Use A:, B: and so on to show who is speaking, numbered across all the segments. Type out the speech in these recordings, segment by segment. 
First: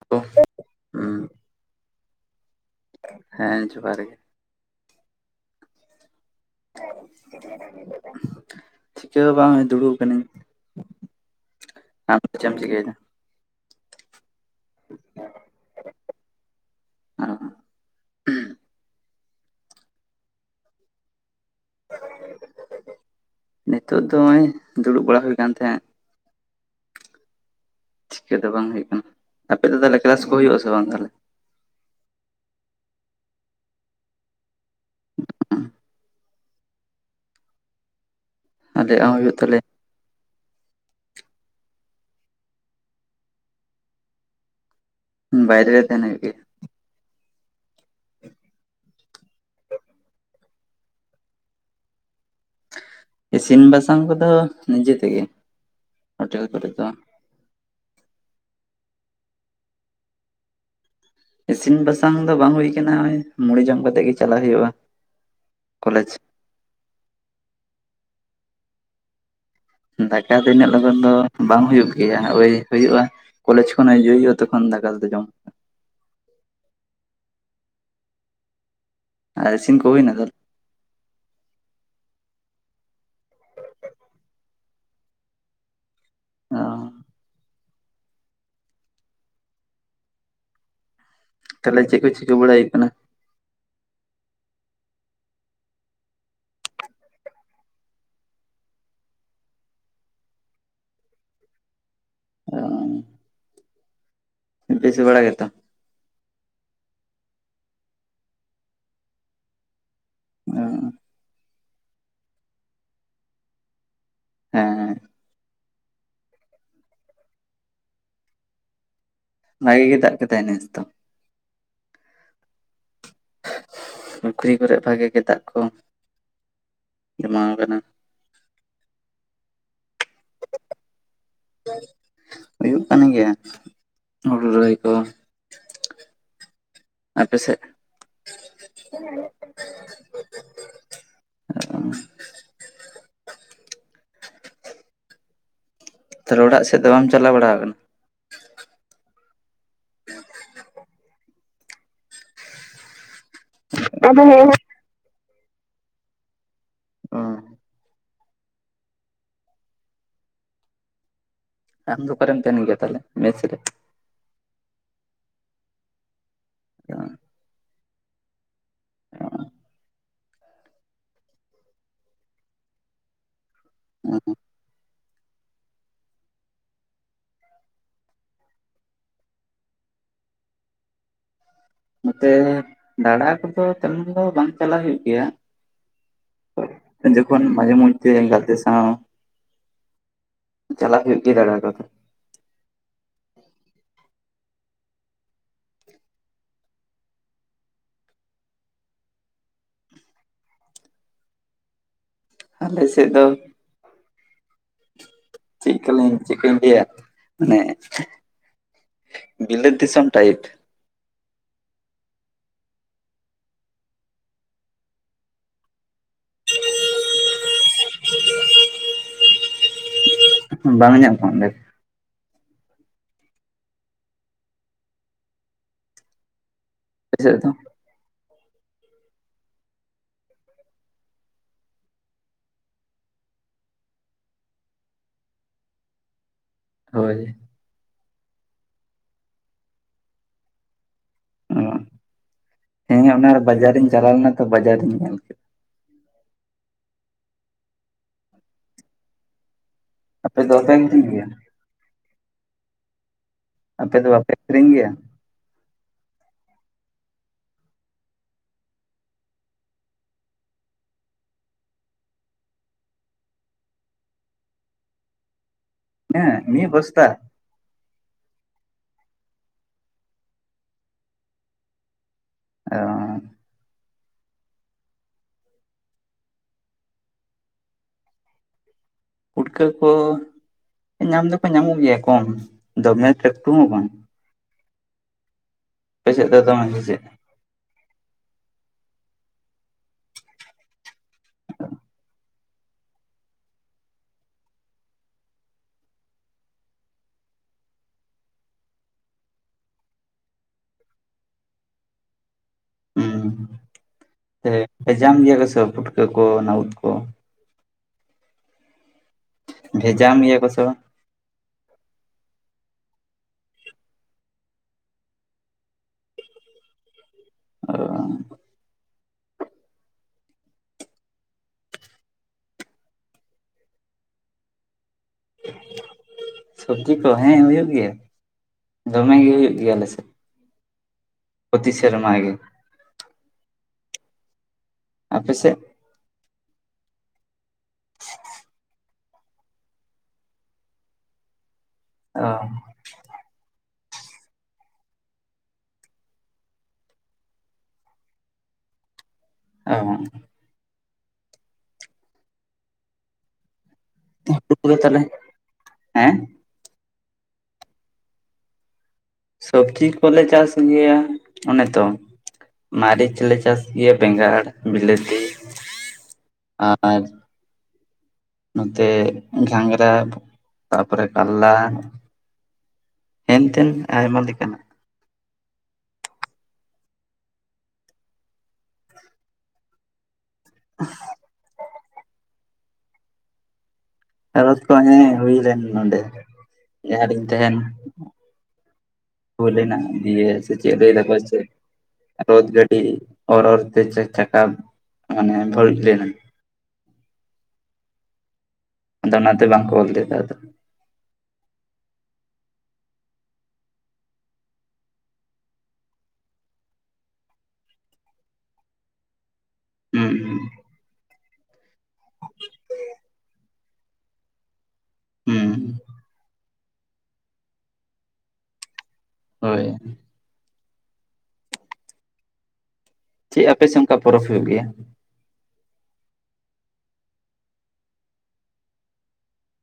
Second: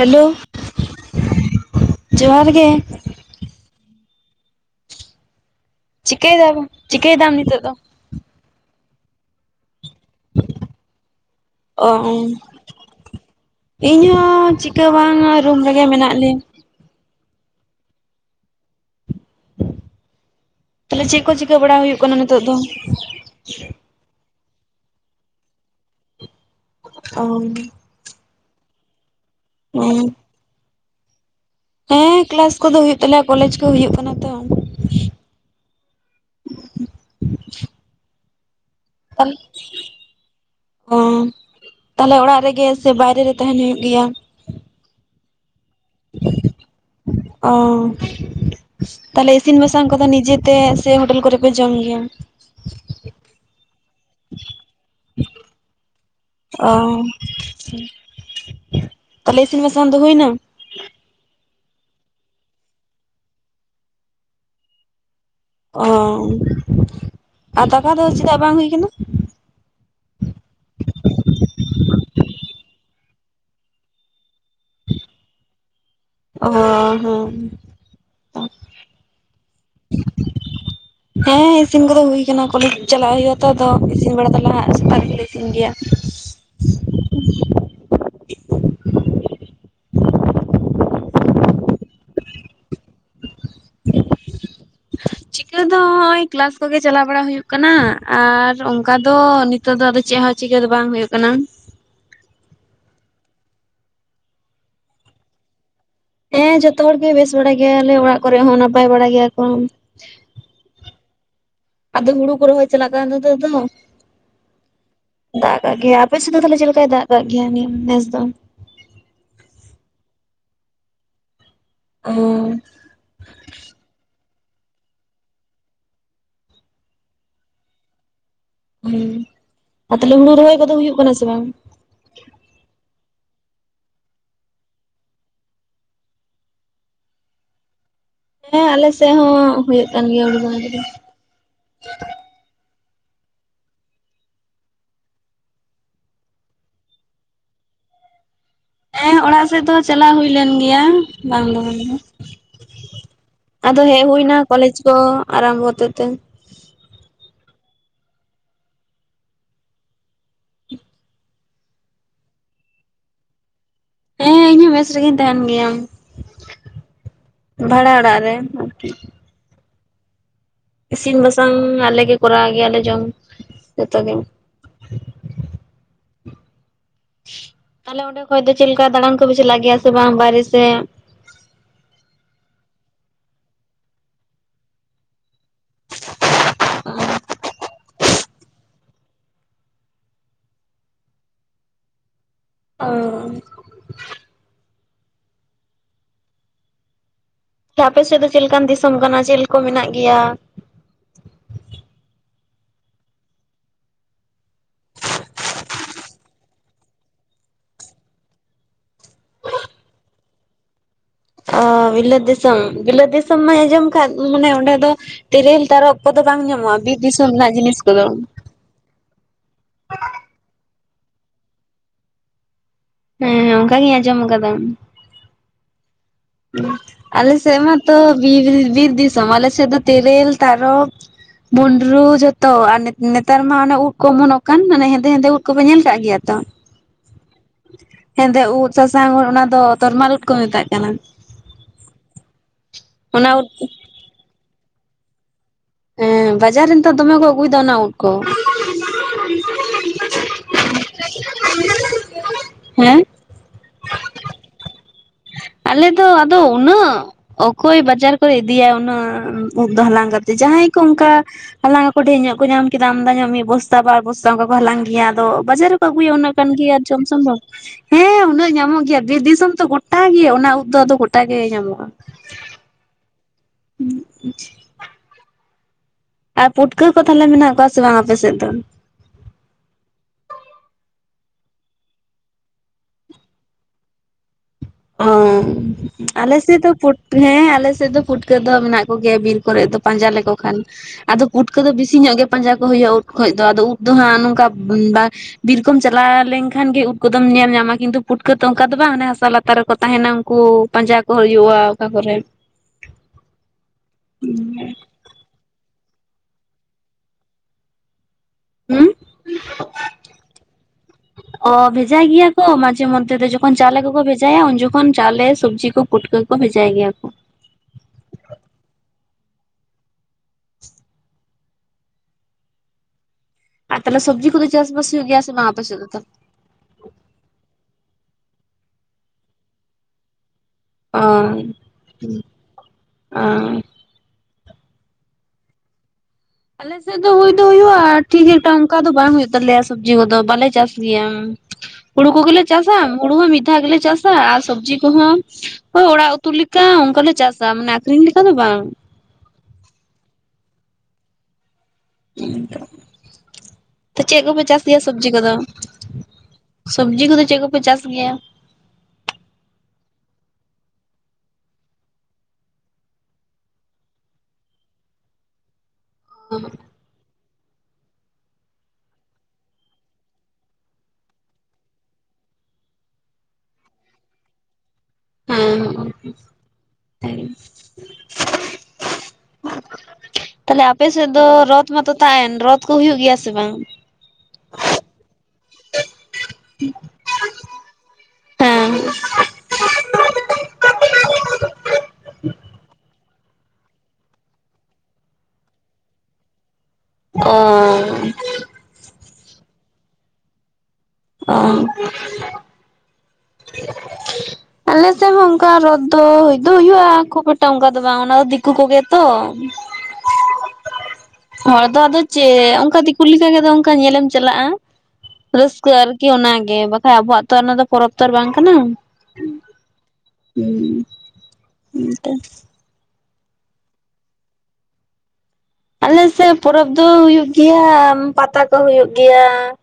A: Hello
B: ᱦᱩᱸ
A: ᱡᱚᱦᱟᱨ ᱜᱮ ᱾
B: ᱦᱮᱸ ᱡᱚᱦᱟᱨ ᱜᱮ ᱾
A: ᱪᱤᱠᱟᱹᱭ [inaudible] ᱫᱟᱢ ᱱᱤᱛᱚᱜ ᱫᱚ
B: ᱪᱤᱠᱟᱹ ᱦᱚᱸ ᱵᱟᱝ ᱫᱩᱲᱩᱵ ᱠᱟᱱᱟᱹᱧ᱾
A: ᱚ ᱚᱝ ᱤᱧ ᱦᱚᱸ ᱪᱤᱠᱟᱹ ᱵᱟᱝ ᱨᱩᱢ ᱨᱮᱜᱮ ᱢᱮᱱᱟᱜ ᱞᱤᱧ᱾
B: [unintelligible]
A: ᱛᱟᱞᱚᱦᱮ ᱪᱮᱫ ᱠᱚ ᱪᱤᱠᱟᱹ ᱵᱟᱲᱟ ᱦᱩᱭᱩᱜ ᱠᱟᱱᱟ ᱱᱤᱛᱚᱜ ᱫᱚ?
B: ᱱᱤᱛᱳᱜ ᱫᱚ ᱚᱜᱼᱚᱭ ᱫᱩᱲᱩᱵ ᱵᱟᱲᱟ ᱦᱩᱭ ᱠᱟᱱ ᱛᱟᱦᱮᱸᱫ ᱾
A: [unintelligible]
B: ᱪᱤᱠᱟᱹ ᱫᱚ ᱵᱟᱝ ᱦᱩᱭᱩᱜ ᱠᱟᱱᱟ᱾ ᱟᱯᱮ ᱫᱚ ᱛᱟᱦᱚᱞᱮ ᱠᱮᱞᱟᱥ ᱠᱚ ᱦᱩᱭᱩᱜᱼᱟ ᱥᱮ ᱵᱟᱝ ᱛᱟᱦᱚᱞᱮ?
A: ᱦᱮᱸ ᱠᱮᱞᱟᱥ ᱠᱚᱫᱚ ᱦᱩᱭᱩᱜ ᱛᱟᱞᱮᱭᱟ ᱠᱚᱞᱮᱡ ᱠᱚ ᱦᱩᱭᱩᱜ ᱠᱟᱱᱟ ᱛᱚ ᱾
B: [unintelligible] ᱟᱞᱮᱭᱟᱜ ᱦᱚᱸ ᱦᱩᱭᱩᱜ ᱛᱟᱞᱮᱭᱟ
A: [unintelligible] ᱚ ᱛᱟᱦᱚᱞᱮ ᱚᱲᱟᱜ ᱨᱮᱜᱮ ᱥᱮ ᱵᱟᱭᱨᱮ ᱨᱮ ᱛᱟᱦᱮᱱ ᱦᱩᱭᱩᱜ ᱜᱮᱭᱟ?
B: ᱵᱟᱭᱨᱮ ᱨᱮ ᱛᱟᱦᱮᱱ ᱦᱩᱭᱩᱜ ᱜᱮᱭᱟ᱾
A: ᱚ ᱛᱟᱦᱚᱞᱮ ᱤᱥᱤᱱ ᱵᱟᱥᱟᱝ ᱠᱚᱫᱚ ᱱᱤᱡᱮ ᱛᱮ ᱥᱮ ᱦᱳᱴᱮᱞ ᱠᱚᱨᱮ ᱯᱮ ᱡᱚᱢ ᱜᱮᱭᱟ?
B: ᱤᱥᱤᱱ ᱵᱟᱥᱟᱝ ᱠᱚᱫᱚ ᱱᱤᱡᱮ ᱛᱮᱜᱮ ᱦᱳᱴᱮᱞ ᱠᱚᱨᱮ ᱫᱚ
A: ᱛᱟᱦᱚᱞᱮ ᱤᱥᱤᱱ ᱵᱟᱥᱟᱝ ᱫᱚ ᱦᱩᱭᱱᱟ?
B: ᱤᱥᱤᱱ ᱵᱟᱥᱟᱝ ᱫᱚ ᱵᱟᱝ ᱦᱩᱭ ᱠᱟᱱᱟ ᱱᱚᱜᱼᱚᱭ ᱢᱩᱲᱤ ᱡᱚᱢ ᱠᱟᱛᱮᱜ ᱜᱮ ᱪᱟᱞᱟᱜ ᱦᱩᱭᱩᱜᱼᱟ᱾
A: ᱚ
B: ᱠᱚᱞᱮᱡᱽ
A: ᱟᱨ ᱫᱟᱠᱟ ᱫᱚ ᱪᱮᱫᱟᱜ ᱵᱟᱝ ᱦᱩᱭ ᱠᱟᱱᱟ?
B: ᱫᱟᱠᱟ ᱫᱚ ᱤᱱᱟᱹᱜ ᱞᱚᱜᱚᱱ ᱫᱚ ᱵᱟᱝ ᱦᱩᱭᱩᱜ ᱜᱮᱭᱟ ᱳᱭ ᱦᱩᱭᱩᱜᱼᱟ ᱠᱚᱞᱮᱡ ᱠᱷᱚᱱ ᱦᱤᱡᱩᱜ ᱦᱩᱭᱩᱜᱼᱟ ᱛᱚᱠᱷᱚᱱ ᱫᱟᱠᱟ ᱫᱚ ᱡᱚᱢ᱾
A: ᱚ ᱦᱚᱸ ᱦᱩᱸ ᱦᱩᱸ
B: ᱟᱨ ᱤᱥᱤᱱ ᱠᱚ ᱦᱳᱭᱱᱟ ᱛᱟᱦᱚᱞᱮ?
A: ᱦᱮᱸ ᱤᱥᱤᱱ ᱠᱚᱫᱚ ᱦᱩᱭ ᱠᱟᱱᱟ ᱠᱚᱞᱮᱡ ᱪᱟᱞᱟᱜ ᱦᱩᱭᱩᱜ ᱟ ᱛᱚ ᱟᱫᱚ ᱤᱥᱤᱱ ᱵᱟᱲᱟ ᱫᱚᱞᱮ ᱥᱮᱛᱟᱜ ᱜᱮᱞᱮ ᱤᱥᱤᱱ ᱜᱮᱭᱟ᱾
B: ᱚᱻ
A: [unintelligible]
B: ᱛᱟᱦᱚᱞᱮ ᱪᱮᱫ ᱠᱚ ᱪᱤᱠᱟᱹ ᱵᱟᱲᱟᱭ ᱦᱩᱭᱩᱜ ᱠᱟᱱᱟ?
A: ᱪᱤᱠᱟᱹ ᱫᱚ ᱱᱚᱜᱚᱭ ᱠᱮᱞᱟᱥ ᱠᱚᱜᱮ ᱪᱟᱞᱟᱣ ᱵᱟᱲᱟ ᱦᱩᱭᱩᱜ ᱠᱟᱱᱟ ᱟᱨ ᱚᱱᱠᱟ ᱫᱚ ᱱᱮᱛᱳᱜ ᱫᱚ ᱟᱫᱚ ᱪᱮᱫ ᱦᱚᱸ ᱪᱤᱠᱟᱹ ᱫᱚ ᱵᱟᱝ ᱦᱚᱭᱳᱜ ᱠᱟᱱᱟ᱾
B: ᱵᱮᱥ ᱵᱟᱲᱟ ᱜᱮᱛᱚ ᱾
A: ᱦᱮᱸ ᱡᱚᱛᱚ ᱦᱚᱲᱜᱮ ᱵᱮᱥ ᱵᱟᱲᱟ ᱜᱮᱭᱟᱞᱮ ᱚᱲᱟᱜ ᱠᱚᱨᱮᱜ ᱦᱚᱸ ᱱᱟᱯᱟᱭ ᱵᱟᱲᱟ ᱜᱮᱭᱟ ᱠᱚ᱾ ᱟᱫᱚ ᱦᱩᱲᱩ ᱠᱚ ᱨᱚᱦᱚᱭ ᱪᱟᱞᱟᱜ ᱠᱟᱱᱟ ᱱᱤᱛᱚᱜ ᱫᱚ᱾
B: ᱦᱮᱸᱻ
A: ᱫᱟᱜ ᱠᱟᱜ ᱜᱮᱭᱟ ᱟᱯᱮ ᱥᱮᱫ ᱫᱚ ᱛᱟᱦᱚᱞᱮ ᱪᱮᱫ ᱞᱮᱠᱟᱭ ᱫᱟᱜ ᱠᱟᱜ ᱜᱮᱭᱟ ᱱᱤᱭᱟᱹ ᱱᱮᱥ ᱫᱚ?
B: ᱵᱷᱟᱜᱮ ᱜᱮ ᱫᱟᱜ ᱠᱟᱫᱟᱭ ᱱᱮᱥ ᱫᱚ᱾
A: [inaudible]
B: ᱯᱩᱠᱷᱨᱤ ᱠᱚᱨᱮ ᱵᱷᱟᱜᱮ ᱜᱮ ᱫᱟᱜ ᱠᱚ ᱡᱚᱢᱟᱣ ᱠᱟᱱᱟ᱾
A: ᱦᱩᱸ ᱟᱨ ᱛᱟᱦᱚᱞᱮ ᱦᱩᱲᱩ ᱨᱚᱦᱚᱭ ᱠᱚᱫᱚ ᱦᱩᱭᱩᱜ ᱠᱟᱱᱟ ᱥᱮ ᱵᱟᱝ?
B: ᱦᱩᱭᱩᱜ ᱠᱟᱱ ᱜᱮᱭᱟ ᱦᱩᱲᱩ ᱨᱚᱦᱚᱭ ᱠᱚ ᱾ ᱟᱯᱮ ᱥᱮᱫ
A: ᱦᱮᱸ ᱟᱞᱮ ᱥᱮᱫ ᱦᱚᱸ ᱦᱩᱭᱩᱜ ᱠᱟᱱ ᱜᱮᱭᱟ ᱦᱩᱲᱩ ᱨᱚᱦᱚᱭ ᱠᱚᱫᱚ᱾
B: [unintelligible] ᱛᱟᱦᱞᱮ ᱚᱲᱟᱜ ᱥᱮᱫ ᱫᱚ ᱵᱟᱢ ᱪᱟᱞᱟᱣ ᱵᱟᱲᱟ ᱠᱟᱱᱟ?
A: ᱦᱮᱸ ᱚᱲᱟᱜ ᱥᱮᱫ ᱫᱚ ᱪᱟᱞᱟᱣ ᱦᱩᱭ ᱞᱮᱱ ᱜᱮᱭᱟ ᱵᱟᱝ ᱫᱚ ᱵᱟᱝ ᱜᱮ᱾ ᱟᱫᱚ ᱦᱮᱡ ᱦᱩᱭ ᱱᱟ ᱠᱚᱞᱮᱡ ᱠᱚ ᱟᱨᱟᱢᱚᱵᱚ ᱦᱚᱛᱮ ᱛᱮ᱾
B: ᱚ᱾ ᱟᱢ ᱫᱚ ᱚᱠᱟᱨᱮᱢ ᱛᱟᱦᱮᱱ ᱜᱮ ᱛᱟᱦᱞᱮ ᱢᱮᱥ ᱨᱮ?
A: ᱦᱮᱸ ᱤᱧ ᱦᱚᱸ ᱢᱮᱥ ᱨᱮᱜᱮ ᱛᱟᱦᱮᱸᱱ ᱜᱮᱭᱟ᱾ ᱵᱷᱟᱲᱟ ᱚᱲᱟᱜ ᱨᱮ ᱟᱨᱠᱤ᱾ ᱤᱥᱤᱱ ᱵᱟᱥᱟᱝ ᱟᱞᱮ ᱜᱮ ᱠᱚᱨᱟᱣ ᱜᱮᱭᱟᱞᱮ ᱡᱚᱢ ᱡᱚᱛᱚ ᱜᱮ᱾ ᱛᱟᱦᱞᱮ ᱚᱸᱰᱮ ᱠᱷᱚᱡ ᱫᱚ ᱪᱮᱫᱠᱟ ᱫᱟᱬᱟᱱ ᱠᱚᱯᱮ ᱪᱟᱞᱟᱜ ᱜᱮᱭᱟ ᱥᱮ ᱵᱟᱝ ᱵᱟᱭᱨᱮ ᱥᱮᱜ?
B: ᱱᱚᱛᱮ ᱫᱟᱲᱟ ᱠᱚᱫᱚ ᱛᱮᱢᱚᱱ ᱫᱚ ᱵᱟᱝ ᱪᱟᱞᱟᱜ ᱦᱩᱭᱩᱜ ᱜᱮᱭᱟ᱾ ᱡᱮᱠᱷᱚᱱ ᱢᱟᱡᱮ ᱢᱩᱫᱫᱷᱮ ᱜᱟᱛᱮ ᱥᱟᱶ ᱪᱟᱞᱟᱜ ᱦᱩᱭᱩᱜ ᱜᱮᱭᱟ ᱫᱟᱲᱟ ᱫᱚ᱾
A: ᱚ᱾ ᱟᱯᱮ ᱥᱮᱫ ᱫᱚ ᱪᱮᱫ ᱞᱮᱠᱟᱱ ᱫᱤᱥᱚᱢ ᱠᱟᱱᱟ ᱪᱮᱫ ᱠᱚ ᱢᱮᱱᱟᱜ ᱜᱮᱭᱟ?
B: ᱟᱞᱮᱥᱮᱫ ᱫᱚ ᱪᱮᱫ ᱠᱟᱹᱞᱤᱧ ᱪᱮᱫ ᱠᱚ ᱞᱮᱭᱟ ᱢᱟᱱᱮ ᱵᱤᱞᱟ. ᱛ ᱫᱤᱥᱚᱢ ᱴᱟᱭᱤᱯ᱾
A: ᱚ ᱵᱤᱞᱟᱹᱛ ᱫᱤᱥᱚᱢ ᱵᱤᱞᱟᱹ ᱫᱤᱥᱚᱢ ᱢᱟ ᱟᱸᱡᱚᱢ ᱠᱷᱟᱱ ᱢᱟᱱᱮ ᱚᱸᱰᱮ ᱫᱚ ᱛᱮᱨᱮᱞ ᱛᱟᱨᱚᱵ ᱠᱚᱫᱚ ᱵᱟᱝ ᱧᱟᱢᱚᱜᱼᱟ ᱵᱤᱨ ᱫᱤᱥᱚᱢ ᱨᱮᱱᱟᱜ ᱡᱤᱱᱤᱥ ᱠᱚᱫᱚ᱾
B: ᱵᱟᱝ ᱧᱟᱢᱚᱜᱼᱟ ᱚᱸᱰᱮ᱾
A: ᱦᱮᱸ ᱦᱮᱸ ᱚᱱᱠᱟᱟᱜᱮᱧ ᱟᱸᱡᱚᱢ ᱠᱟᱫᱟ᱾ ᱟᱞᱮ ᱥᱮᱫ ᱢᱟᱛᱚ ᱵᱤᱨ ᱵᱤᱨ ᱫᱤᱥᱚᱢ ᱟᱞᱮ ᱥᱮᱫ ᱫᱚ ᱛᱮᱨᱮᱞ, ᱛᱟᱨᱚᱵ ᱵᱩᱸᱰᱨᱩ ᱡᱷᱚᱛᱚ ᱟᱨ ᱱᱮᱛᱟᱨ ᱢᱟ ᱚᱱᱮ ᱩᱫᱽ ᱠᱚ ᱚᱢᱚᱱᱚᱜ ᱠᱟᱱ ᱢᱟᱱᱮ ᱦᱮᱸᱫᱮ ᱦᱮᱸᱫᱮ ᱩᱫᱽ ᱠᱚᱯᱮ ᱧᱮᱞ ᱠᱟᱜ ᱜᱮᱭᱟ ᱛᱚ?
B: ᱦᱳᱭ᱾
A: ᱦᱮᱸᱫᱮ ᱩᱫᱽ ᱥᱟᱥᱟᱝ ᱩᱫ ᱚᱱᱟ ᱫᱚ ᱛᱚᱨᱢᱟᱞ ᱩᱫᱽ ᱠᱚ ᱢᱮᱛᱟᱜ ᱠᱟᱱᱟ᱾
B: ᱚ ᱛᱮᱦᱮᱧᱚᱜ ᱚᱱᱟ ᱵᱟᱡᱟᱨᱤᱧ ᱪᱟᱞᱟᱣ ᱞᱮᱱᱟ ᱛᱚ ᱵᱟᱡᱟᱨᱤᱧ ᱧᱮᱞ ᱠᱮᱫᱟ᱾
A: ᱦᱮᱸ ᱵᱟᱡᱟᱨ ᱨᱮᱱ ᱱᱤᱛᱚ ᱫᱚᱢᱮ ᱠᱚ ᱟᱹᱜᱩᱭᱫᱟ ᱚᱱᱟ ᱩᱫᱽ ᱠᱚ᱾
B: ᱟᱯᱮ ᱫᱚ [unintelligible] ᱜᱮᱭᱟ᱾
A: ᱦᱮᱸ?
B: ᱟᱯᱮ ᱫᱚ ᱵᱟᱯᱮ ᱟᱹᱠᱷᱨᱤᱧ ᱜᱮᱭᱟ?
A: ᱟᱞᱮᱫᱚ ᱟᱫᱚ ᱩᱱᱟᱹᱜ ᱚᱠᱚᱭ ᱵᱟᱡᱟᱨ ᱠᱚᱭ ᱤᱫᱤᱭᱟ ᱩᱱᱟᱹᱜ ᱩᱫᱽ ᱫᱚ ᱦᱟᱞᱟᱝ ᱠᱟᱛᱮᱜ, ᱡᱟᱦᱟᱸᱭ ᱠᱚ ᱚᱝᱠᱟ ᱦᱟᱞᱟᱝ ᱟᱠᱚ ᱰᱷᱮᱨ ᱧᱚᱜ ᱠᱚ ᱧᱟᱢ ᱠᱮᱫᱟ ᱟᱢᱫᱟ ᱧᱚᱜ ᱢᱤᱫ ᱵᱚᱥᱛᱟ ᱵᱟᱨ ᱵᱚᱥᱛᱟ ᱚᱱᱠᱟ ᱠᱚ ᱦᱟᱞᱟᱝ ᱜᱮᱭᱟ ᱟᱫᱚ ᱵᱟᱡᱟᱨ ᱠᱚ ᱟᱹᱜᱩᱭᱟ ᱩᱱᱟᱹᱜ
B: ᱦᱮᱸ
A: ᱠᱟᱱ
B: ᱢᱤᱫ
A: ᱜᱮᱭᱟ ᱟᱨ ᱡᱚᱢ
B: ᱵᱚᱥᱛᱟ
A: ᱥᱚᱢᱚᱱ᱾ ᱦᱮᱸ ᱩᱱᱟᱹᱜ ᱧᱟᱢᱚᱜ ᱜᱮᱭᱟ, ᱵᱤᱨ ᱫᱤᱥᱚᱢ ᱛᱚ ᱜᱚᱴᱟ ᱜᱮ ᱚᱱᱟ ᱩᱫ ᱫᱚ ᱟᱫᱚ ᱜᱚᱴᱟ ᱜᱮ ᱧᱟᱢᱚᱜᱼᱟ᱾
B: ᱚ᱾
A: [inaudible] ᱟᱨ ᱯᱩᱴᱠᱟᱹ ᱠᱚ ᱛᱟᱦᱚᱞᱮ ᱢᱮᱱᱟᱜ ᱠᱚᱣᱟ ᱥᱮ ᱵᱟᱝ ᱟᱯᱮ ᱥᱮᱫ ᱫᱚ?
B: ᱯᱩᱴᱠᱟᱹ ᱠᱚ ᱧᱟᱢ ᱫᱚᱠᱚ ᱧᱟᱢᱚᱜ ᱜᱮᱭᱟ ᱠᱚᱢ, ᱫᱚᱢᱮ [unintelligible] ᱦᱚᱸ ᱠᱚᱢ᱾
A: ᱚᱝ
B: ᱟᱯᱮ
A: ᱟᱞᱮ ᱥᱮᱫ
B: ᱫᱚᱢᱮ
A: ᱫᱚ
B: ᱥᱮ ᱪᱮᱫ
A: ᱯᱩᱴᱸ ᱦᱮ ᱟᱞᱮᱥᱮᱫ ᱫᱚ ᱯᱩᱴ ᱠᱟᱹ ᱫᱚ ᱢᱮᱱᱟᱜ ᱠᱚᱜᱮᱭᱟ ᱵᱤᱨ ᱠᱚᱨᱮ ᱫᱚ ᱯᱟᱸᱡᱟ ᱞᱮᱠᱚ ᱠᱷᱟᱱ ᱟᱫᱚ ᱯᱩᱴᱠᱟᱹ ᱫᱚ ᱵᱮᱥᱤ ᱧᱚᱜ ᱜᱮ ᱯᱟᱸᱡᱟ ᱠᱚ ᱦᱩᱭᱩᱜᱼᱟ ᱩᱫᱽ ᱠᱷᱚᱡ ᱫᱚ ᱟᱫᱚ ᱩᱫᱽ ᱫᱚ ᱦᱟᱸᱜ ᱱᱚᱝᱠᱟ ᱵᱟᱝ ᱵᱤᱨ ᱠᱚᱢ ᱪᱟᱞᱟᱣ ᱞᱮᱱᱠᱷᱟᱱ ᱜᱮ ᱩᱫᱽ ᱠᱚᱫᱚᱢ ᱧᱮᱞ ᱧᱟᱢᱟ, ᱠᱤᱱᱛᱩ ᱯᱩᱴᱠᱟᱹᱛᱚ ᱚᱱᱠᱟ ᱫᱚ ᱵᱟᱝ ᱚᱱᱮ ᱦᱟᱥᱟ ᱞᱟ ᱛᱟᱨ ᱨᱮᱠᱚ ᱛᱟᱦᱮᱸᱱᱟ ᱩᱱᱠᱩ ᱯᱟᱸᱡᱟ ᱠᱚ ᱦᱩᱭᱩᱜᱼᱟ ᱚᱠᱟ ᱠᱚᱨᱮ᱾
B: ᱩᱸ ᱮ ᱮ ᱡᱟᱢ ᱜᱮᱭᱟ ᱠᱚᱥᱮ ᱯᱩᱴᱠᱟᱹ ᱠᱚ ᱚᱱᱟ ᱩᱫᱽ ᱠᱚ,
A: ᱦᱩᱸ?
B: ᱵᱷᱮᱡᱟᱢ ᱜᱮᱭᱟ ᱠᱚ ᱥᱮ ᱵᱟᱝ?
A: ᱦ [unintelligible] ᱚ ᱵᱷᱮᱡᱟᱭ ᱜᱮᱭᱟ ᱠᱚ ᱢᱟᱡᱷᱮ ᱢᱚᱫᱽᱫᱷᱮ ᱫᱚ, ᱡᱚᱠᱷᱚᱱ ᱪᱟᱣᱞᱮ ᱠᱚᱠᱚ ᱵᱷᱮᱡᱟᱭᱟ ᱩᱱ ᱡᱚᱠᱷᱚᱱ ᱪᱟᱣᱞᱮ, ᱥᱚᱵᱽᱡᱤ ᱠᱚ ᱯᱩᱴᱠᱟᱹ ᱠᱚ ᱵᱷᱮᱡᱟᱭ ᱜᱮᱭᱟ ᱠᱚ᱾
B: ᱚᱻ᱾
A: ᱟᱨ ᱛᱟᱦᱚᱞᱮ ᱥᱚᱵᱽᱡᱤ ᱠᱚᱫᱚ ᱪᱟᱥ ᱵᱟᱥ ᱦᱩᱭᱩᱜ ᱜᱮᱭᱟ ᱥᱮ ᱵᱟᱝ ᱟᱯᱮ ᱥᱮᱫ? [inaudible]
B: ᱥᱚᱵᱽᱡᱤ ᱠᱚ ᱦᱮᱸ ᱦᱩᱭᱩᱜ ᱜᱮᱭᱟ, ᱫᱚᱢᱮ ᱜᱮ ᱦᱩᱭᱩᱜ ᱜᱮᱭᱟ ᱟᱞᱮ ᱥᱮᱫ᱾
A: ᱚᱸᱻ᱾
B: ᱯᱚᱛᱤ ᱥᱮᱨᱢᱟ ᱜᱮ᱾
A: ᱟᱻ᱾
B: ᱟᱯᱮ ᱥᱮᱜ?
A: ᱟᱞᱮ ᱥᱮᱜ ᱫᱚ ᱦᱩᱭ ᱫᱚ ᱦᱳᱭᱳᱜᱼᱟ ᱴᱷᱤᱠ ᱮᱠᱴᱟᱝ ᱚᱝᱠᱟ ᱫᱚ ᱵᱟᱝ ᱦᱩᱭᱩᱜ ᱛᱟᱞᱮᱭᱟ ᱥᱚᱵᱽᱡᱤ ᱠᱚᱫᱚ ᱵᱟᱞᱮ ᱪᱟᱥ ᱜᱮᱭᱟ᱾ ᱦᱩᱲᱩ ᱠᱚ
B: ᱚ
A: ᱜᱮᱞᱮ ᱪᱟᱥᱟ, ᱦᱩᱲᱩ ᱦᱚᱸ ᱢᱤᱫ ᱫᱷᱟᱣ ᱜᱮᱞᱮ ᱪᱟᱥ᱾ ᱥᱟ ᱟᱨ ᱥᱚᱵᱽᱡᱤ ᱠᱚᱦᱚᱸ, ᱳᱭ ᱚᱲᱟᱜ ᱩᱛᱩ ᱞᱮᱠᱟ ᱚᱝᱠᱟᱞᱮ ᱪᱟᱥᱟ ᱢᱟᱱᱮ ᱟᱠᱷᱨᱤᱧ ᱞᱮᱠᱟ ᱫᱚ ᱵᱟᱝ᱾
B: [unintelligible]
A: [inaudible] ᱛᱚ ᱪᱮᱫ ᱠᱚᱯᱮ
B: ᱦᱩᱲᱩ
A: ᱪᱟᱥ
B: ᱠᱚᱫᱚ
A: ᱜᱮᱭᱟ
B: ᱛᱟᱦᱚᱞᱮ
A: ᱥᱚᱵᱽᱡᱤ ᱠᱚᱫᱚ?
B: ᱦᱮᱸ
A: ᱥᱚᱵᱽᱡᱤ ᱠᱚᱫᱚ ᱪᱮᱫ ᱠᱚᱯᱮ ᱪᱟᱥ ᱜᱮᱭᱟ?
B: ᱥᱚᱵᱽᱡᱤ ᱠᱚᱞᱮ ᱪᱟᱥ ᱜᱮᱭᱟ, ᱚᱱᱮ ᱛᱚ ᱢᱟᱨᱤᱪ ᱦᱚᱸ ᱞᱮ ᱪᱟᱥ ᱜᱮᱭᱟ ᱵᱮᱸᱜᱟᱲ, ᱵᱤᱞᱟᱹᱛᱤ᱾
A: ᱦᱚᱸ᱾
B: [inaudible] ᱱᱚᱛᱮ ᱜᱷᱟᱝᱜᱨᱟ, ᱛᱟᱯᱚᱨᱮ ᱠᱟᱨᱞᱞᱟ, ᱦᱮᱱ ᱛᱮᱱ ᱟᱭᱢᱟ ᱞᱮᱠᱟᱱᱟᱜ᱾
A: ᱦᱮᱸ ᱦᱚᱸᱜ-ᱚ᱾ ᱦᱮᱸ [inaudible] ᱛᱟᱦᱚᱞᱮ ᱟᱯᱮ ᱥᱮᱫ ᱫᱚ ᱨᱚᱛ ᱢᱟᱛᱚ ᱛᱟᱦᱮᱸᱱ, ᱨᱚᱛ ᱠᱚ ᱦᱩᱭᱩᱜ ᱜᱮᱭᱟ ᱥᱮ ᱵᱟᱝ?
B: ᱮᱸ ᱨᱚᱛ ᱠᱚ ᱦᱮᱸ ᱦᱩᱭ ᱞᱮᱱ ᱱᱚᱰᱮ, ᱡᱟᱦᱟᱸ ᱨᱤᱧ ᱛᱟᱦᱮᱸᱱ᱾
A: ᱦᱮᱸ
B: ᱦᱩᱭ ᱞᱮᱱᱟ ᱫᱤᱭᱮ ᱥᱮ ᱪᱮᱫ ᱞᱟᱹᱭᱫᱟ ᱠᱚ ᱡᱮ ᱨᱚᱛᱷ ᱜᱟᱹᱰᱤ ᱚᱨ ᱚᱨ ᱛᱮ ᱪᱟ ᱪᱟᱠᱟ ᱢᱟᱱᱮ ᱵᱷᱟᱹᱲᱩᱡ ᱞᱮᱱᱟ᱾
A: ᱚᱸ᱾
B: ᱟᱫᱚ ᱚᱱᱟᱛᱮ ᱵᱟᱝᱠᱚ -ᱚᱨ ᱞᱮᱫᱟ ᱟᱫᱚ᱾
A: ᱚᱸᱻ᱾ ᱟᱞᱮ ᱥᱮᱫ ᱦᱚᱸ ᱚᱝᱠᱟ ᱨᱚᱛ ᱫᱚ ᱦᱩᱭ ᱫᱚ ᱦᱩᱭᱩᱜᱼᱟ, ᱠᱷᱩᱵ ᱮᱠᱴᱟ ᱚᱝᱠᱟ ᱫᱚ ᱵᱟᱝ, ᱚᱱᱟ ᱫᱚ ᱫᱤᱠᱩ ᱠᱚᱜᱮ ᱛᱚ᱾
B: ᱦᱩᱸ᱾
A: ᱦᱚᱲ ᱫᱚ ᱟᱫᱚ ᱪᱮᱫ ᱚᱝᱠᱟ ᱫᱤᱠᱩ ᱞᱮᱠᱟ ᱜᱮ ᱟᱫᱚ ᱚᱝᱠᱟ ᱧᱮᱞᱮᱢ ᱪᱟᱞᱟᱜᱼᱟ ᱾
B: ᱦᱩᱸ
A: ᱨᱟᱹᱥᱠᱟᱹ ᱟᱨᱠᱤ ᱚᱱᱟᱜᱮ, ᱵᱟᱠᱷᱟᱡ ᱟᱵᱚᱣᱟᱜ ᱛᱚ ᱚᱱᱟ ᱫᱚ ᱯᱚᱨᱚᱵᱽ ᱛᱚ ᱟᱨ ᱵᱟᱝ ᱠᱟᱱᱟ ᱾
B: ᱦᱳᱭ᱾
A: ᱦᱩᱸ, ᱦᱮᱸ ᱛᱚ᱾
B: ᱪᱮᱫ ᱟᱯᱮ ᱥᱮᱫ ᱚᱝᱠᱟ ᱯᱚᱨᱚᱵᱽ ᱦᱩᱭᱩᱜ ᱜᱮᱭᱟ?
A: ᱟᱞᱮ ᱥᱮᱜ ᱯᱚᱨᱚᱵᱽ ᱫᱚ ᱦᱩᱭᱩᱜ ᱜᱮᱭᱟ ᱯᱟᱛᱟ ᱠᱚ ᱦᱩᱭᱩᱜ ᱜᱮᱭᱟ ᱾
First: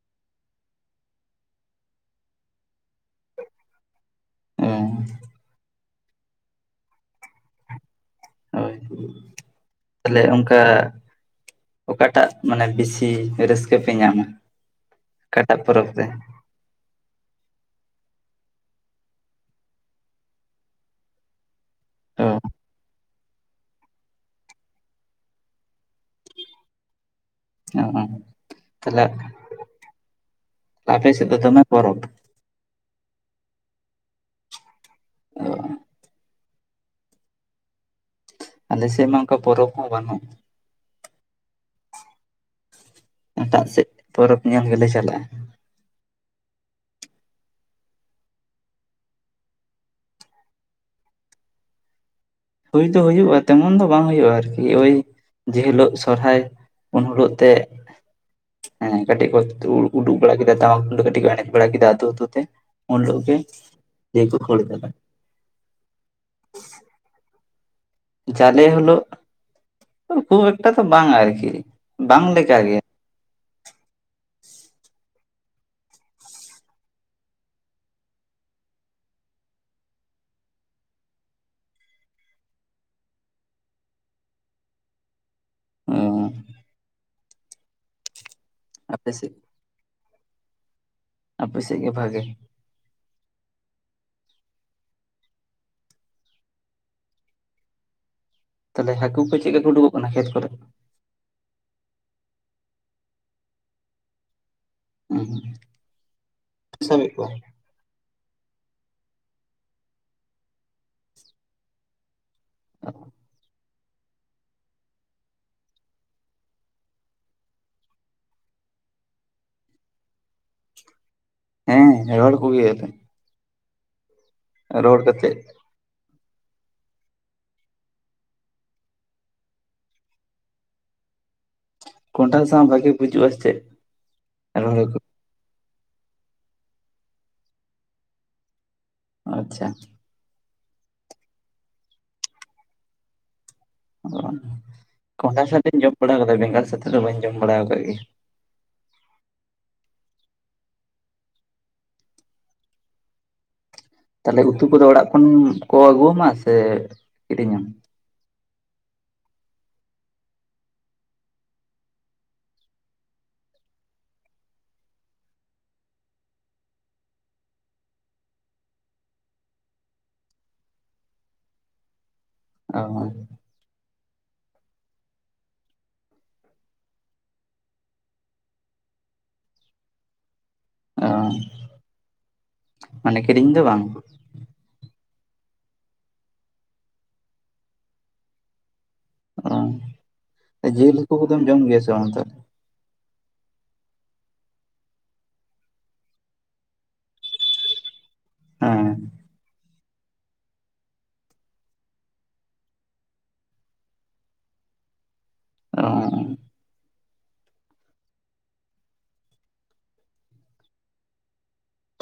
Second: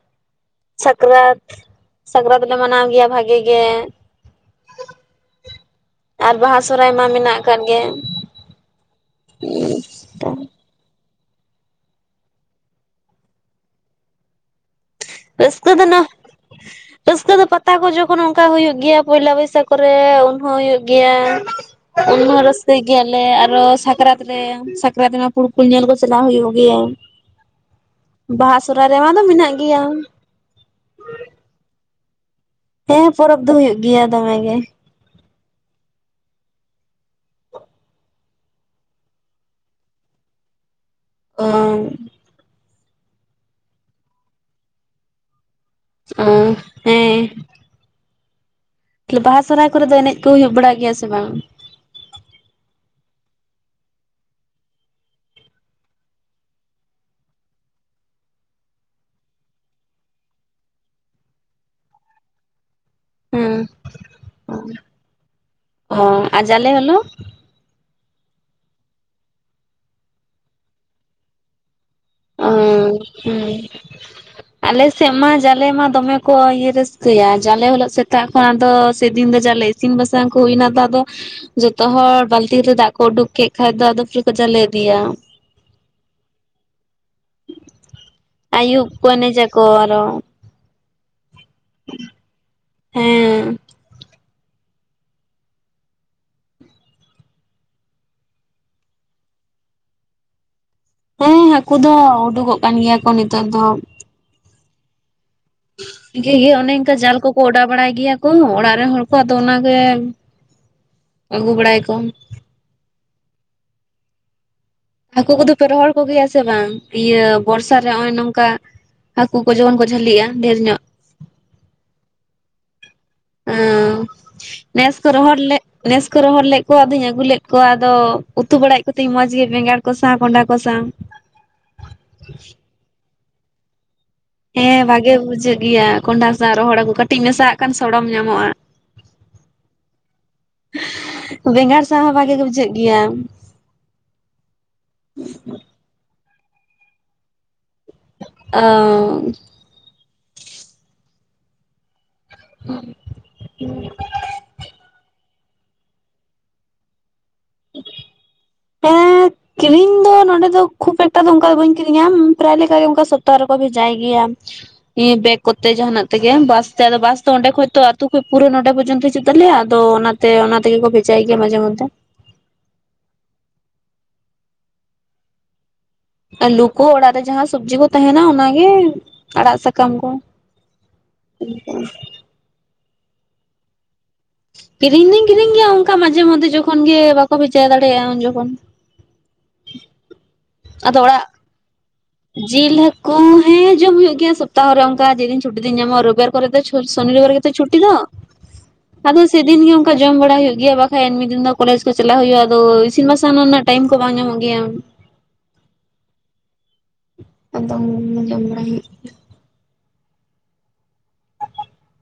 A: ᱥᱟᱠᱨᱟᱛ, ᱥᱟᱠᱨᱟᱛ ᱞᱮ ᱢᱟᱱᱟᱣ ᱜᱮᱭᱟ ᱵᱷᱟᱜᱮ ᱜᱮ ᱾
B: ᱦᱩᱸ᱾
A: ᱟᱨ ᱵᱟᱦᱟ, ᱥᱚᱦᱚᱨᱟᱭ ᱢᱟ ᱢᱮᱱᱟᱜ ᱟᱠᱟᱫ ᱜᱮ ᱾ [inaudible]
B: ᱛᱟᱦᱚᱞᱮ ᱚᱝᱠᱟ ᱚᱠᱟᱴᱟᱜ ᱢᱟᱱᱮ ᱵᱮᱥᱤ ᱨᱟᱹᱥᱠᱟᱹ ᱯᱮ ᱧᱟᱢᱟ? ᱚᱠᱟᱴᱟᱜ
A: ᱨᱟᱹᱥᱠᱟᱹ ᱫᱚ
B: ᱯᱚᱨᱚᱵᱽ
A: ᱱᱟ
B: ᱨᱮ?
A: ᱨᱟᱹᱥᱠᱟᱹ ᱫᱚ ᱯᱟᱛᱟ ᱠᱚ ᱡᱚᱠᱷᱚᱱ ᱚᱱᱠᱟ ᱦᱩᱭᱩᱜ ᱜᱮᱭᱟ, ᱯᱚᱭᱞᱟ ᱵᱚᱭᱥᱟᱠ ᱨᱮ ᱩᱱᱦᱚᱸ ᱦᱩᱭᱩᱜᱭ ᱜᱮᱭᱟ ᱾ ᱩᱱ ᱦᱚᱸ
B: ᱚ
A: ᱨᱟᱹᱥ ᱨᱟᱹᱥᱠᱟᱭ ᱜᱮᱭᱟᱞᱮ ᱟᱨᱚ ᱥᱟᱠᱨᱟᱛ ᱨᱮ ᱥᱟᱠᱨᱟᱛ ᱨᱮᱢᱟ ᱯᱷᱩᱲᱠᱩᱞ ᱧᱮᱞ ᱠᱚ ᱪᱟᱞᱟᱣ ᱦᱩᱭᱩᱜ ᱜᱮᱭᱟ ᱾
B: ᱚ
A: ᱵᱟᱦᱟ ᱥᱚᱨᱦᱟᱭ
B: ᱛᱟᱦᱚᱞᱮ
A: ᱨᱮᱢᱟ ᱫᱚ ᱢᱮᱱᱟᱜ ᱜᱮᱭᱟ ᱾
B: ᱟᱯᱮ ᱥᱮᱫ ᱫᱚ ᱫᱚᱢᱮ ᱯᱚᱨᱚᱵᱽ ᱾
A: ᱦᱮᱸ ᱯᱚᱨᱚᱵᱽ ᱫᱚ ᱦᱩᱭᱩᱜ ᱜᱮᱭᱟ ᱫᱚᱢᱮ ᱜᱮ ᱾
B: ᱚ ᱾ ᱟᱞᱮ ᱥᱮᱫ ᱢᱟ ᱚᱱᱠᱟ ᱯᱚᱨᱚᱵᱽ ᱦᱚᱸ ᱵᱟᱹᱱᱩᱜ ᱾
A: ᱚᱻ
B: ᱮᱴᱟᱜ ᱥᱮᱫ ᱯᱚᱨᱚᱵᱽ ᱧᱮᱞ ᱜᱮᱞᱮ ᱪᱟᱞᱟᱜᱼᱟ ᱾
A: ᱚ ᱦᱮᱸ ᱾ ᱛᱟᱦᱚᱞᱮ ᱵᱟᱦᱟ ᱥᱚᱨᱦᱟᱭ ᱠᱚᱨᱮ ᱫᱚ ᱮᱱᱮᱡ ᱠᱚ ᱦᱩᱭᱩᱜ ᱵᱟᱲᱟ ᱜᱮᱭᱟ ᱥᱮ ᱵᱟᱝ?
B: ᱦᱩᱭ ᱫᱚ ᱦᱩᱭᱩᱜᱼᱟ, ᱛᱮᱢᱚᱱ ᱫᱚ ᱵᱟᱝ ᱦᱩᱭᱩᱜᱼᱟ ᱟᱨᱠᱤ, ᱳᱭ ᱡᱮ ᱦᱤᱞᱳᱜ ᱥᱚᱨᱦᱟᱭ ᱩᱱ ᱦᱤᱞᱳᱜ ᱛᱮᱜ ᱦᱮᱸ ᱠᱟᱹᱴᱤᱡ ᱠᱚ ᱩ ᱩᱰᱩ ᱵᱟᱲᱟ ᱠᱮᱫᱟ ᱴᱟᱢᱟᱠ ᱛᱩᱢᱫᱟᱹᱜ ᱠᱟᱹᱴᱤᱡ ᱠᱚ ᱮᱱᱮᱡ ᱵᱟᱲᱟ ᱠᱮᱫᱟ ᱟᱹᱛᱩ ᱟᱹᱛᱩ ᱛᱮ ᱩᱱ ᱦᱤᱞᱳᱜ ᱜᱮ
A: ᱦᱮᱸ
B: ᱫᱤᱭᱮ ᱠᱚ ᱠᱷᱟᱹᱲ ᱠᱟᱫᱟ ᱾
A: ᱚ ᱟᱨ ᱡᱟᱞᱮ ᱦᱤᱞᱳᱜ?
B: ᱡᱟᱞᱮ ᱦᱤᱞᱳᱜ ᱠᱷᱩᱵᱽ ᱮᱠᱴᱟ ᱛᱚ ᱵᱟᱝ ᱟᱨᱠᱤ, ᱵᱟᱝ ᱞᱮᱠᱟ ᱜᱮ ᱾
A: ᱦᱩᱸ ᱾ ᱟᱞᱮ ᱥᱮᱫ ᱢᱟ ᱡᱟᱞᱮ ᱢᱟ ᱫᱚᱢᱮ ᱠᱚ ᱤᱭᱟᱹ ᱨᱟᱹᱥᱠᱟᱹᱭᱟ, ᱡᱟᱞᱮ ᱦᱤᱞᱳᱜ ᱥᱮᱛᱟᱜ ᱠᱷᱚᱱ ᱫᱚ ᱥᱮᱫᱤᱱ ᱫᱚ ᱡᱟᱞᱮ ᱤᱥᱤᱱ ᱵᱟᱥᱟᱝ ᱠᱚ ᱦᱩᱭᱱᱟ ᱛᱚ ᱟᱫᱚ ᱡᱚᱛᱚ ᱦᱚᱲ ᱵᱟᱹᱞᱛᱤ ᱨᱮ ᱫᱟᱜ ᱠᱚ ᱩᱰᱩᱠ ᱠᱮᱫ ᱠᱷᱟᱡ ᱫᱚ ᱟᱫᱚ ᱯᱩᱨᱟᱹ ᱠᱚ ᱡᱟᱞᱮ ᱤᱫᱤᱭᱟ ᱾
B: ᱚᱸᱻ
A: ᱟᱹᱭᱩᱵ ᱠᱚ
B: ᱟᱯᱮ ᱥᱮᱫ
A: ᱮᱱᱮᱡᱟᱠᱚ ᱟᱨᱚ ᱾
B: ᱟᱯᱮ ᱥᱮᱫ ᱜᱮ ᱵᱷᱟᱜᱮ ᱾
A: ᱦᱩᱸᱻ
B: ᱛᱟᱦᱚᱞᱮ ᱦᱟᱹᱠᱩ ᱠᱚ ᱪᱮᱫ ᱞᱮᱠᱟ ᱠᱚ ᱩᱰᱩᱠᱚᱜ ᱠᱟᱱᱟ ᱠᱷᱮᱛ ᱠᱚᱨᱮ?
A: ᱦᱮᱸ ᱦᱟᱹᱠᱩ ᱫᱚ ᱩᱰᱩᱠᱚᱜ ᱠᱟᱱ ᱜᱮᱭᱟ ᱠᱚ ᱱᱤᱛᱚᱜ ᱫᱚ ᱾
B: ᱦᱩᱸ [inaudible]
A: ᱡᱮᱦᱮ ᱚᱱᱮ ᱚᱱᱠᱟ ᱡᱟᱞ ᱠᱚᱠᱚ ᱚᱰᱟᱣ ᱵᱟᱲᱟᱭ ᱜᱮᱭᱟ ᱠᱚ ᱚᱲᱟᱜ ᱨᱮᱱ ᱦᱚᱲ ᱠᱚ ᱟᱫᱚ ᱚᱱᱟ ᱜᱮ ᱟᱹᱜᱩ ᱵᱟᱲᱟᱭᱟ ᱠᱚ ᱾
B: [inaudible]
A: ᱦᱟᱹᱠᱩ ᱠᱚᱫᱚ ᱯᱮ ᱨᱚᱦᱚᱲ ᱠᱚᱜᱮᱭᱟ ᱥᱮ ᱵᱟᱝ? ᱤᱭᱟᱹ ᱵᱚᱨᱥᱟ ᱨᱮ ᱱᱚᱜᱼᱚᱭ ᱱᱚᱝᱠᱟ ᱦᱟᱹᱠᱩ ᱠᱚ ᱡᱮᱢᱚᱱ ᱠᱚ ᱡᱷᱟᱹᱞᱤᱜᱼᱟ, ᱰᱷᱮᱨ ᱧᱚᱜ ᱾
B: ᱦᱮᱸ ᱦᱚᱦᱚᱲ ᱠᱚ ᱜᱮᱭᱟᱞᱮ ᱾
A: ᱚ, ᱱᱮᱥ ᱠᱚ ᱨᱚᱦᱚᱲ
B: ᱠᱟᱛᱮᱫ
A: ᱞᱮᱫ ᱱᱮᱥ ᱠᱚ ᱨᱚᱦᱚᱲ ᱞᱮᱫ ᱠᱚᱣᱟ, ᱟᱫᱚᱧ ᱟᱹᱜᱩ ᱞᱮᱫ ᱠᱚᱣᱟ ᱟᱫᱚ ᱩᱛᱩ ᱵᱟᱲᱟᱭᱮᱫ ᱠᱚᱛᱤᱧ ᱢᱚᱸᱡᱽ ᱜᱮ ᱵᱮᱸᱜᱟᱲ ᱠᱚ ᱥᱟᱶᱟ ᱠᱚᱸᱰᱷᱟ ᱠᱚ ᱥᱟᱶ [inaudible]
B: ᱠᱚᱸᱰᱷᱟ ᱥᱟᱶ ᱵᱷᱟᱜᱤ ᱵᱩᱡᱩᱜᱼᱟ ᱥᱮ ᱪᱮᱫ? ᱨᱚᱦᱚᱲ
A: ᱦᱮᱸ
B: ᱦᱟᱹᱠᱩ
A: ᱵᱷᱟᱜᱮ ᱵᱩᱡᱷᱟᱹᱜ ᱜᱮᱭᱟ ᱠᱟᱸᱰᱷᱟ ᱥᱟᱶ ᱨᱚᱦᱚᱲ ᱦᱟᱹᱠᱩ ᱠᱟᱹᱴᱤᱡ ᱢᱮᱥᱟᱣᱟᱜ ᱠᱷᱟᱱ ᱥᱚᱲᱚᱢ ᱧᱟᱢᱚᱜᱼᱟ ᱾
B: ᱟᱪᱪᱷᱟ ᱾
A: ᱵᱮᱸᱜᱟᱲ ᱥᱟᱶ ᱦᱚᱸ ᱵᱷᱟᱜᱮ ᱜᱮ ᱵᱩᱡᱷᱟᱹᱜ ᱜᱮᱭᱟ ᱾
B: ᱚ ᱠᱚᱸᱰᱷᱟ ᱥᱟᱛᱮᱧ ᱡᱚᱢ ᱵᱟᱲᱟ ᱠᱟᱫᱟ ᱵᱮᱸᱜᱟᱲ ᱥᱟᱛᱮ ᱫᱚ ᱵᱟᱹᱧ ᱡᱚᱢ ᱵᱟᱲᱟᱶ ᱠᱟᱜ ᱜᱮ ᱾
A: ᱚ [inaudible]
B: ᱛᱟᱦᱚᱞᱮ ᱩᱛᱩ ᱠᱚᱫᱚ ᱚᱲᱟᱜ ᱠᱷᱚᱱ ᱠᱚ ᱟᱹᱜᱩᱣᱟ ᱢᱟ ᱥᱮ ᱠᱤᱨᱤᱧ ᱟᱢ?
A: [inaudible] ᱦᱮᱸ ᱾ ᱠᱤᱨᱤᱧ ᱫᱚ ᱱᱚᱸᱰᱮ ᱫᱚ ᱠᱷᱩᱵ ᱮᱠᱴᱟ ᱫᱚ ᱚᱱᱠᱟ ᱫᱚ ᱵᱟᱹᱧ ᱠᱤᱨᱤᱧᱟ, ᱯᱨᱟᱭ ᱞᱮᱠᱟ ᱜᱮ ᱚᱱᱠᱟ ᱥᱚᱯᱛᱟ ᱨᱮᱠᱚ ᱵᱷᱮᱡᱟᱭ ᱜᱮᱭᱟ ᱾ ᱵᱮᱠ ᱠᱚᱛᱮ ᱡᱟᱦᱟᱱᱟᱜ ᱛᱮᱜᱮ ᱵᱟᱥ ᱛᱮ, ᱟᱫᱚ ᱵᱟᱥ ᱛᱚ ᱚᱸᱰᱮ ᱠᱷᱚᱡ ᱛᱚ ᱟᱹᱛᱩ ᱠᱷᱚᱡ ᱯᱩᱨᱟᱹ ᱱᱚᱰᱮ ᱯᱚᱨᱡᱚᱱᱛᱚ ᱦᱤᱡᱩᱜ - ᱛᱟᱞᱮᱭᱟ᱾ ᱟᱫᱚ ᱚᱱᱟ ᱛᱮ ᱚᱱᱟ ᱛᱮᱜᱮ ᱠᱚ ᱵᱷᱮᱡᱟᱭ ᱜᱮᱭᱟ ᱢᱟᱡᱷᱮ ᱢᱚᱫᱽᱷᱮ ᱾
B: ᱚ
A: ᱟᱞᱩ ᱠᱚ ᱚᱲᱟᱜ ᱨᱮ ᱡᱟᱦᱟᱸ ᱥᱚᱵᱽᱡᱤ ᱠᱚ ᱛᱟᱦᱮᱱᱟ ᱚᱱᱟ ᱜᱮ ᱟᱲᱟᱜ ᱥᱟᱠᱟᱢ ᱠᱚ ᱾
B: ᱚ
A: [inaudible]
B: ᱢᱟᱱᱮ ᱠᱤᱨᱤᱧ ᱫᱚ ᱵᱟᱝ ᱾
A: ᱠᱤᱨᱤᱧ ᱫᱩᱧ ᱠᱤᱨᱤᱧ ᱜᱮᱭᱟ, ᱚᱱᱠᱟ ᱢᱟᱡᱷᱮ ᱢᱚᱫᱽᱫᱷᱮ ᱡᱚᱠᱷᱚᱱ ᱜᱮ ᱵᱟᱠᱚ ᱵᱷᱮᱡᱟ ᱫᱟᱲᱮᱭᱟᱜᱼᱟ ᱩᱱ ᱡᱚᱠᱷᱚᱱ ᱾ [inaudible]
B: ᱡᱮᱞ
A: ᱟᱫᱚ
B: ᱩᱛᱩ
A: ᱚᱲᱟᱜ
B: ᱠᱚᱫᱚᱢ ᱡᱚᱢ ᱜᱮᱭᱟ ᱥᱮ ᱵᱟᱝ?
A: ᱡᱤᱞ ᱦᱟᱹᱠᱩ ᱦᱮᱸ ᱡᱚᱢ ᱦᱩᱭᱩᱜ ᱜᱮᱭᱟ ᱥᱚᱯᱛᱟ ᱦᱚᱨᱮ ᱚᱱᱠᱟ ᱡᱮᱫᱤᱱ ᱪᱷᱩᱴᱤ ᱫᱤᱱ ᱧᱟᱢᱚᱜᱼᱟ, ᱨᱚᱵᱤᱵᱟᱨ ᱠᱚᱨᱮ ᱫᱚ ᱥᱚᱱᱤ ᱨᱚᱵᱤᱵᱟᱨ ᱜᱮᱛᱚ ᱪᱷᱩᱴᱤ ᱫᱚ ᱾
B: ᱦᱮᱸ
A: ᱟᱫᱚ ᱥᱮᱫᱤᱱ ᱜᱮ ᱚᱱᱠᱟ ᱡᱚᱢ ᱵᱟᱲᱟ ᱦᱩᱭᱩᱜ ᱜᱮᱭᱟ ᱾ ᱵᱟᱠᱷᱟᱡ ᱮᱢᱱᱤ ᱫᱤᱱ ᱫᱚ ᱠᱚᱞᱮᱡᱽ ᱠᱚ ᱪᱟᱞᱟᱜ ᱦᱩᱭᱩᱜᱼᱟ, ᱟᱫᱚ ᱤᱥᱤᱱ ᱵᱟᱥᱟᱝ ᱱᱩᱱᱟᱹᱜ ᱴᱟᱭᱤᱢ ᱠᱚ ᱵᱟᱝ ᱧᱟᱢᱚᱜ ᱜᱮᱭᱟ ᱩᱱᱟᱹᱜ ᱾
B: ᱚ
A: ᱟᱫᱚ ᱡᱚᱢ ᱵᱟᱲᱟᱭ ᱦᱩᱭᱩᱜ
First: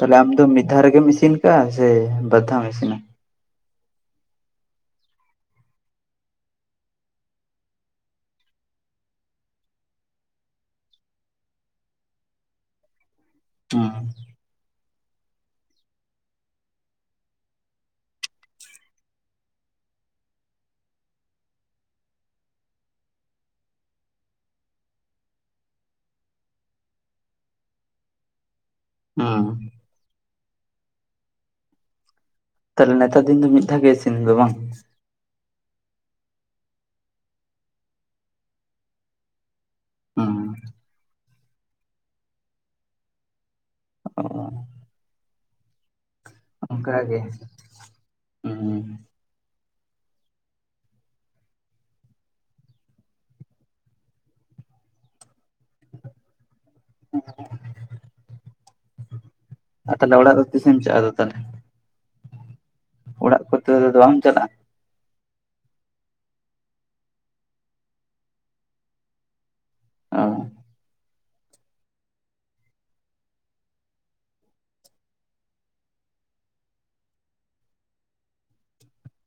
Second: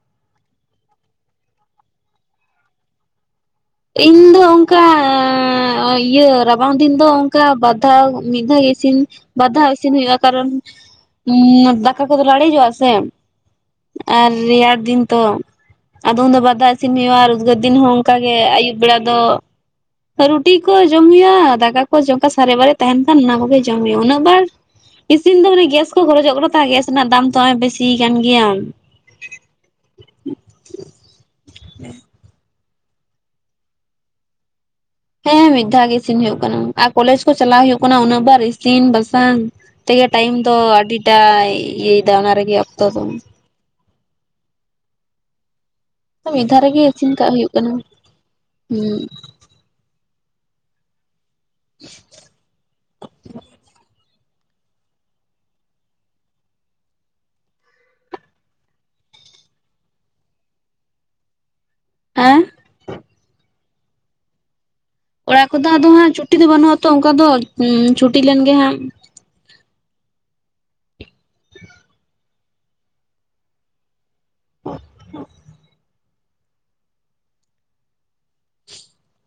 B: ᱛᱟᱦᱚᱞᱮ ᱟᱢ ᱫᱚ ᱢᱤᱫ ᱫᱷᱟᱣ ᱨᱮᱜᱮᱢ ᱤᱥᱤᱱ ᱟᱠᱟᱜᱼᱟ ᱥᱮ ᱵᱟᱨ ᱫᱷᱟᱣᱢ ᱤᱥᱤᱱᱟ?
A: ᱤᱧ ᱫᱚ ᱚᱱᱠᱟ ᱤᱭᱟᱹ ᱨᱟᱵᱟᱝ ᱫᱤᱱ ᱫᱚ ᱚᱱᱠᱟ ᱵᱟᱨ ᱫᱷᱟᱣ ᱢᱤᱫ ᱫᱷᱟᱣ ᱤᱥᱤᱱ ᱵᱟᱨ ᱫᱷᱟᱣ ᱤᱥᱤᱱ ᱦᱩᱭᱩᱜᱼᱟ, ᱠᱟᱨᱚᱱ ᱩᱸ ᱫᱟᱠᱟ ᱠᱚᱫᱚ ᱞᱟᱲᱮᱡᱚᱜᱼᱟ ᱥᱮ
B: ᱦᱩᱸ
A: ᱾ ᱟᱨ ᱨᱮᱭᱟᱲ ᱫᱤᱱ ᱛᱚ, ᱟᱫᱚ ᱩᱱ ᱫᱚ ᱵᱟᱨ ᱫᱷᱟᱣ ᱤᱥᱤᱱ ᱦᱩᱭᱩᱜᱼᱟ, ᱟᱨ ᱩᱫᱽᱜᱟᱹᱨ ᱫᱤᱱ ᱦᱚᱸ ᱚᱱᱠᱟ ᱜᱮ ᱟᱹᱭᱩᱵ ᱵᱮᱲᱟ ᱫᱚ ᱨᱩᱴᱤ ᱠᱚ ᱡᱚᱢ ᱦᱩᱭᱩᱜᱼᱟ, ᱫᱟᱠᱟ ᱠᱚ ᱚᱱᱠᱟ ᱥᱟᱨᱮᱜ ᱵᱟᱨᱮᱜ ᱛᱟᱦᱮᱱ ᱠᱷᱟᱱ, ᱚᱱᱟ ᱠᱚᱜᱮ ᱡᱚᱢ ᱦᱩᱭᱩᱜᱼᱟ ᱩᱱᱟᱹᱜ ᱵᱟᱨ ᱤᱥᱤᱱ ᱫᱚ ᱢᱟᱱᱮ ᱜᱮᱥ ᱠᱚ ᱠᱷᱚᱨᱚᱡᱚᱜ ᱠᱟᱱᱟ ᱛᱚ, ᱜᱮᱥ ᱨᱮᱱᱟᱜ ᱫᱟᱢ ᱛᱚ ᱱᱚᱜ-ᱚᱭ ᱵᱮᱥᱤ ᱠᱟᱱ ᱜᱮᱭᱟ ᱾
B: ᱦᱩᱸ ᱾ ᱛᱟᱦᱚᱞᱮ ᱱᱮᱛᱟᱨ ᱫᱤᱱ ᱫᱚ ᱢᱤᱫ ᱫᱷᱟᱣ ᱜᱮ ᱤᱥᱤᱱ ᱦᱳᱭᱳᱜᱼᱟ ᱵᱟᱝ?
A: ᱦᱮᱸ ᱢᱤᱫ ᱫᱷᱟᱣ ᱜᱮ ᱤᱥᱤᱱ ᱦᱳᱭᱳᱜ ᱠᱟᱱᱟ, ᱟᱨ ᱠᱚᱞᱮᱡᱽ ᱠᱚ ᱪᱟᱞᱟᱜ ᱦᱩᱭᱩᱜ ᱠᱟᱱᱟ ᱩᱱᱟᱹᱜ ᱵᱟᱨ ᱤᱥᱤᱱ ᱵᱟᱥᱟᱝ ᱛᱮᱜᱮ ᱴᱟᱭᱤᱢ
B: ᱦᱩᱸ
A: ᱫᱚ, ᱟᱹᱰᱤᱴᱟ ᱤᱭᱟᱹᱭ ᱫᱟ ᱚᱱᱟ ᱨᱮᱜᱮ ᱚᱠᱛᱚ ᱫᱚ ᱾
B: ᱚ
A: ᱢᱤᱫ ᱫᱷᱟᱣ ᱨᱮᱜᱮ ᱤᱥᱤᱱ
B: ᱜᱮ
A: ᱠᱟᱜ ᱦᱩᱭᱩᱜ ᱠᱟᱱᱟ ᱦᱩᱸ ᱾
B: ᱦᱩᱸ
A: [inaudible]
B: ᱟᱨ ᱛᱟᱦᱚᱞᱮ ᱚᱲᱟᱜ ᱫᱚ ᱛᱤᱥᱮᱢ ᱪᱟᱜᱼᱟ ᱟᱫᱟ ᱛᱟᱦᱚᱞᱮ
A: ᱦᱮᱸ ᱾
B: ᱚᱲᱟᱜ ᱠᱚᱛᱮ ᱫᱚ ᱟᱫᱚ ᱵᱟᱢ ᱪᱟᱞᱟᱜᱼᱟ ᱾
A: ᱚᱲᱟᱜ ᱠᱚᱫᱚ ᱟᱫᱚ ᱦᱟᱸᱜ ᱪᱷᱩᱴᱤ ᱫᱚ ᱵᱟᱹᱱᱩᱜᱼᱟ ᱛᱚ, ᱚᱱᱠᱟ ᱫᱚ ᱪᱷᱩᱴᱤ ᱞᱮᱱ ᱜᱮ ᱦᱟᱸᱜ ᱾
B: ᱚ
A: [inaudible] [inaudible]